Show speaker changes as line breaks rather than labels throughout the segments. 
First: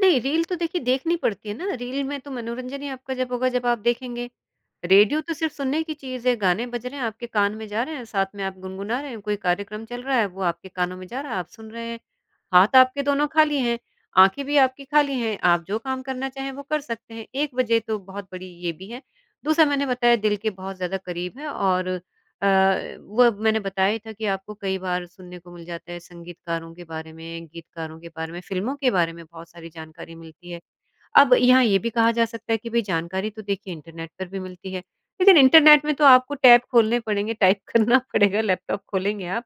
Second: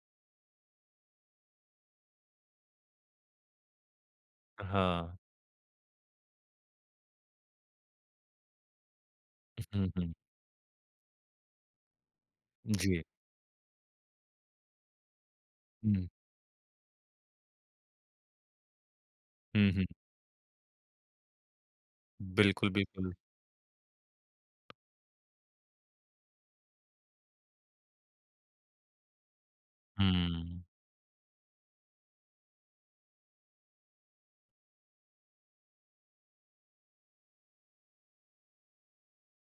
नहीं, रील तो देखिए देखनी पड़ती है ना रील में तो मनोरंजन ही आपका जब होगा जब आप देखेंगे।
अ, हाँ।
रेडियो तो सिर्फ़ सुनने की चीज़ है गाने बज रहे हैं आपके कान में जा रहे हैं साथ में आप गुनगुना रहे हैं, कोई
उ
कार्यक्रम
हुँ,
चल
हुँ।
रहा है वो आपके कानों में जा रहा है, आप सुन रहे हैं। हाथ आपके
जी।
दोनों खाली हैं, आँखें भी आपकी खाली हैं आप जो काम
हुँ।
करना चाहें वो कर सकते हैं, एक वजह तो बहुत बड़ी ये भी है। दूसरा
हुँ, हुँ।
मैंने बताया दिल के बहुत ज़्यादा करीब है और अ,
बिल्कुल, बिल्कुल।
वो मैंने बताया ही था कि आपको कई बार सुनने को मिल जाता है संगीतकारों के बारे में गीतकारों के बारे में, फ़िल्मों के बारे में बहुत सारी
हुँ,
जानकारी मिलती है।
हुँ।
अब यहाँ ये भी कहा जा सकता है कि भई जानकारी तो देखिए इंटरनेट पर भी मिलती है। लेक़िन इंटरनेट में तो आपको टेब खोलने पड़ेंगे टाइप करना पड़ेगा लैपटॉप खोलेंगे आप।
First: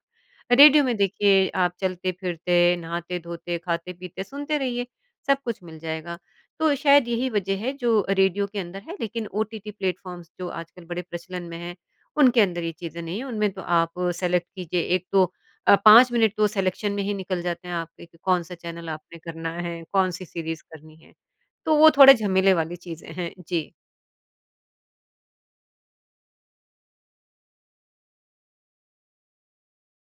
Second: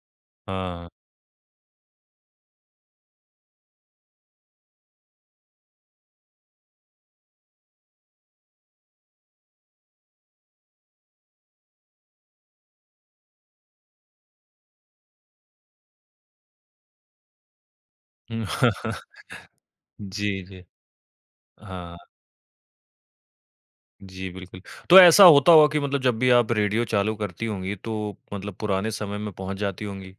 रेडियो
हाँ।
में देखिए आप चलते-फ़िरते, नहाते-धोते, खाते-पीते सुनते रहिए, सब कुछ मिल जाएगा। तो शायद यही वजह है जो रेडियो के अंदर है लेक़िन ओटीटी प्लेटफॉर्म्स जो आजकल बड़े प्रचलन में हैं, उनके अंदर ये चीज़ें नहीं हैं। उनमें तो आप सेलेक्ट कीजिए एक तो अ, 5 मिनट तो सिलेक्शन में ही निकल जाते हैं कि कौन-सा चैनल आपने करना है, कौन-सी
जी,
सीरीज़
जी।
करनी है। तो वो
हाँ।
थोड़े झमेले वाली चीज़ें हैं, जी।
जी बिल्कुल। तो ऐसा होता होगा कि मतलब जब भी आप रेडियो चालू करती होंगी तो मतलब पुराने समय में पहुँच जाती होंगी?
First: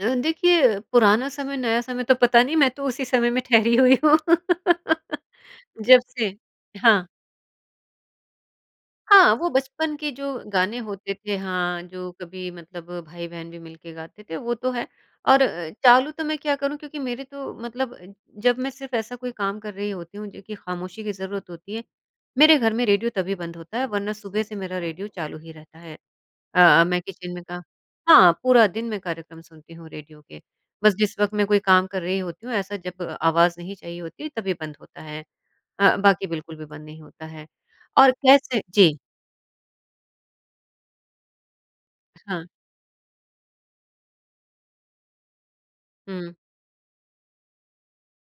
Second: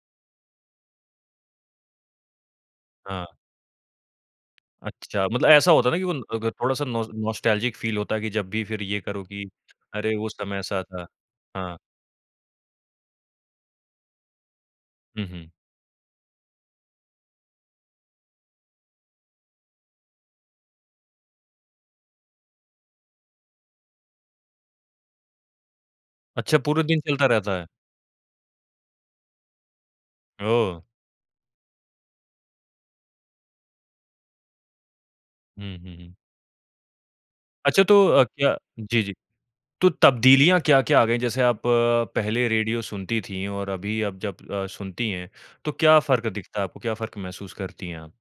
अ, देखिए अ, पुराना समय नया समय तो पता नहीं मैं तो उसी
हाँ।
समय में ठहरी हुई हूँ
अच्छा, मतलब ऐसा होता है
जब
ना उन
से
अग थोड़ा-सा
हाँ।
नॉस नॉस्टेल्जिक फ़ील होता है कि जब भी फ़िर ये करो
हाँ,
कि
वो बचपन के
अरे
जो
उस समय
गाने
ऐसा था।
होते थे
हाँ।
हाँ जो कभी मतलब भाई-बहन भी मिलके गाते थे वो तो है।
हुँ,
और
हुँ।
अ, चालू तो मैं क्या करूँ क्योंकि मेरे तो मतलब जब मैं सिर्फ़ ऐसा कोई काम कर रही होती हूँ जो कि ख़ामोशी की ज़रूरत होती है मेरे घर में रेडियो तभी बंद होता है वरना सुबह से मेरा रेडियो चालू ही रहता है।
अच्छा
अ
पूरे
अ, मैं
दिन चलता
किचन में
रहता
का
है?
हाँ पूरा दिन मैं कार्यक्रम सुनती हूँ रेडियो के।
ओह!
बस जिस वक़्त मैं कोई काम कर रही होती हूँ ऐसा जब अ आवाज़ नहीं चाहिए होती है तभी बंद होता है।
हुँ,
अ,
हुँ, हुँ।
बाकी बिल्कुल भी बंद नहीं होता है।
अच्छा तो
और
अ, क्या
कैसे जी।
जी, जी। तो तब्दीलियाँ क्या-क्या आ गयी? जैसे आप
हाँ।
पहले रेडियो सुनती थीं और अभी आप जब अ, सुनती हैं तो क्या फ़र्क
हुँ।
दिखता है आपको? क्या फ़र्क महसूस करती है आप?